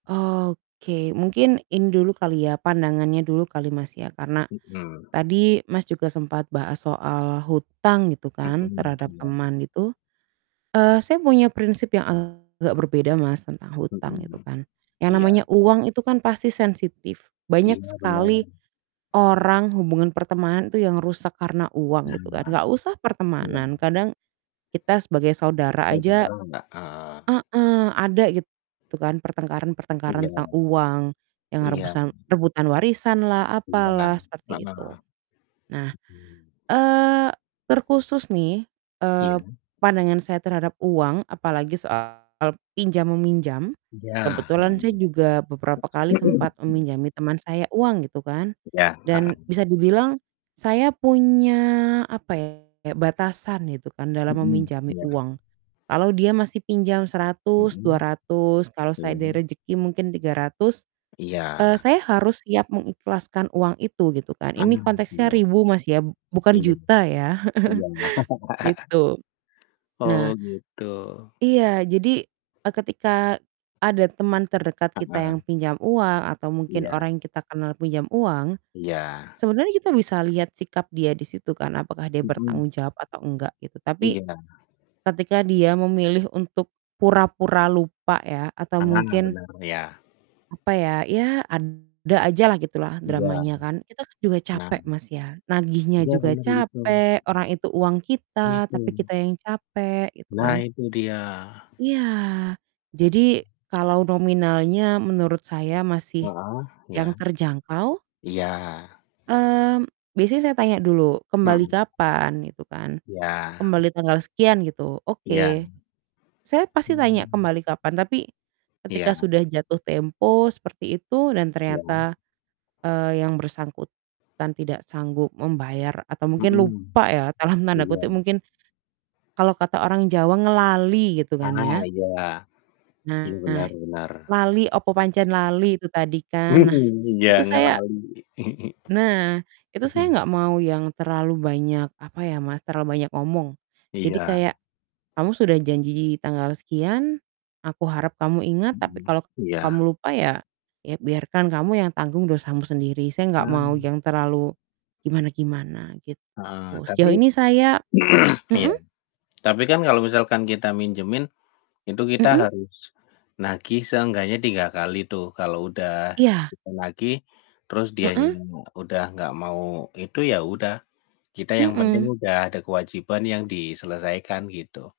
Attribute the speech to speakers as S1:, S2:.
S1: Oke, mungkin ini dulu kali ya pandangannya dulu kali Mas, ya. Karena
S2: Mhm.
S1: tadi Mas, juga sempat bahas soal hutang gitu kan
S2: Mhm,
S1: terhadap
S2: iya.
S1: teman itu, eee, saya punya prinsip yang agak berbeda Mas, tentang hutang itu
S2: Mhm.
S1: kan, yang namanya
S2: Iya.
S1: uang itu kan pasti sensitif. Banyak
S2: Iya, benar.
S1: sekali orang hubungan pertemanan itu yang rusak karena uang gitu kan,
S2: Nah.
S1: nggak usah
S2: Iya.
S1: pertemanan kadang kita sebagai saudara
S2: Nggak semua
S1: aja
S2: orang gak? Ah
S1: heeh, ada gitu kan
S2: I
S1: pertengkaran-pertengkaran
S2: jangan.
S1: tentang uang yang
S2: Iya.
S1: rebusan rebutan warisanlah,
S2: Iya,
S1: apalah,
S2: heeh.
S1: seperti itu. Nah,
S2: Mhm.
S1: eee, terkhusus nih, eee,
S2: Iya?
S1: pandangan saya terhadap uang apalagi soal pinjam meminjam.
S2: Udah,
S1: Kebetulan saya
S2: mhm.
S1: juga beberapa kali sempat meminjami teman saya uang gitu kan,
S2: Iya, heeh.
S1: dan bisa dibilang saya punya, apa ya, kayak batasan gitu kan dalam
S2: Mhm,
S1: meminjami
S2: iya.
S1: uang. Kalau dia masih pinjam Rp100.000, dua
S2: Mhm.
S1: ratus, kalau saya
S2: Iya.
S1: ada rejeki mungkin Rp300.000, eee,
S2: Iya.
S1: saya harus siap mengikhlaskan uang itu gitu kan. Ini
S2: Ah,
S1: konteksnya
S2: iya.
S1: ribu Mas, ya, b bukan
S2: Ingin.
S1: juta ya,
S2: Iya.
S1: gitu. Nah
S2: Oh, gitu.
S1: Iya, jadi, eee, ketika ada teman terdekat kita yang
S2: Heeh.
S1: pinjam uang atau mungkin
S2: Iya.
S1: orang yang kita kenal pinjam uang,
S2: Iya.
S1: sebenarnya kita bisa lihat sikap dia di situ kan apakah dia bertanggung
S2: Mhm.
S1: jawab atau enggak, gitu. Tapi,
S2: Iya.
S1: ketika dia memilih untuk pura-pura lupa ya, atau
S2: Ah,
S1: mungkin
S2: bener, iya.
S1: apa ya, ya ada aja lah gitulah
S2: Iya.
S1: dramanya kan. Kita kan juga capek
S2: Nah.
S1: Mas, ya nagihnya
S2: Iya,
S1: juga
S2: bener begitu.
S1: capek, orang itu uang
S2: Iya
S1: kita, tapi
S2: tuh.
S1: kita yang capek gitu
S2: Nah,
S1: kan.
S2: itu dia.
S1: Iya, jadi kalau nominalnya menurut saya masih
S2: Heeh, iya.
S1: yang terjangkau.
S2: Iya.
S1: Mmm, biasanya saya tanya dulu, "Kembali
S2: Mhm.
S1: kapan?" gitu kan.
S2: Iya.
S1: "Kembali tanggal sekian," gitu.
S2: Iya.
S1: Oke, saya pasti tanya
S2: Hmm.
S1: kembali kapan, tapi ketika
S2: Iya.
S1: sudah jatuh tempo seperti itu dan
S2: Iya?
S1: ternyata, eee, yang bersangkutan tidak sanggup membayar atau mungkin
S2: Mhm.
S1: "lupa" ya, dalam tanda kutip
S2: Iya.
S1: mungkin, kalau kata orang Jawa "ngelali" gitu kan
S2: Ah,
S1: ya.
S2: iya. Iya,
S1: Nah,
S2: benar benar.
S1: lali, opo pancen lali, itu tadi kan. Nah,
S2: Mhm, iya
S1: itu saya
S2: ngelali.
S1: Nah, itu saya
S2: Mhm.
S1: nggak mau yang terlalu banyak apa ya, Mas, terlalu banyak ngomong. Jadi
S2: Iya.
S1: kayak, "Kamu sudah janji tanggal sekian, aku harap kamu ingat. Tapi
S2: Mhm,
S1: kalau
S2: iya.
S1: kamu lupa ya ya biarkan kamu yang tanggung dosamu sendiri." Saya nggak mau
S2: Ah.
S1: yang terlalu gimana-gimana, gitu.
S2: Heeh, tapi
S1: Sejauh ini saya
S2: iya.
S1: mhm?
S2: Tapi kan kalau misalkan kita minjemin, itu kita
S1: Mhm.
S2: harus nagih seenggaknya 3 kali tuh. Kalau udah
S1: Iya.
S2: kita nagih terus dianya
S1: Heeh.
S2: udah enggak mau itu ya udah, kita yang penting
S1: Mhm.
S2: udah ada kewajiban yang diselesaikan gitu.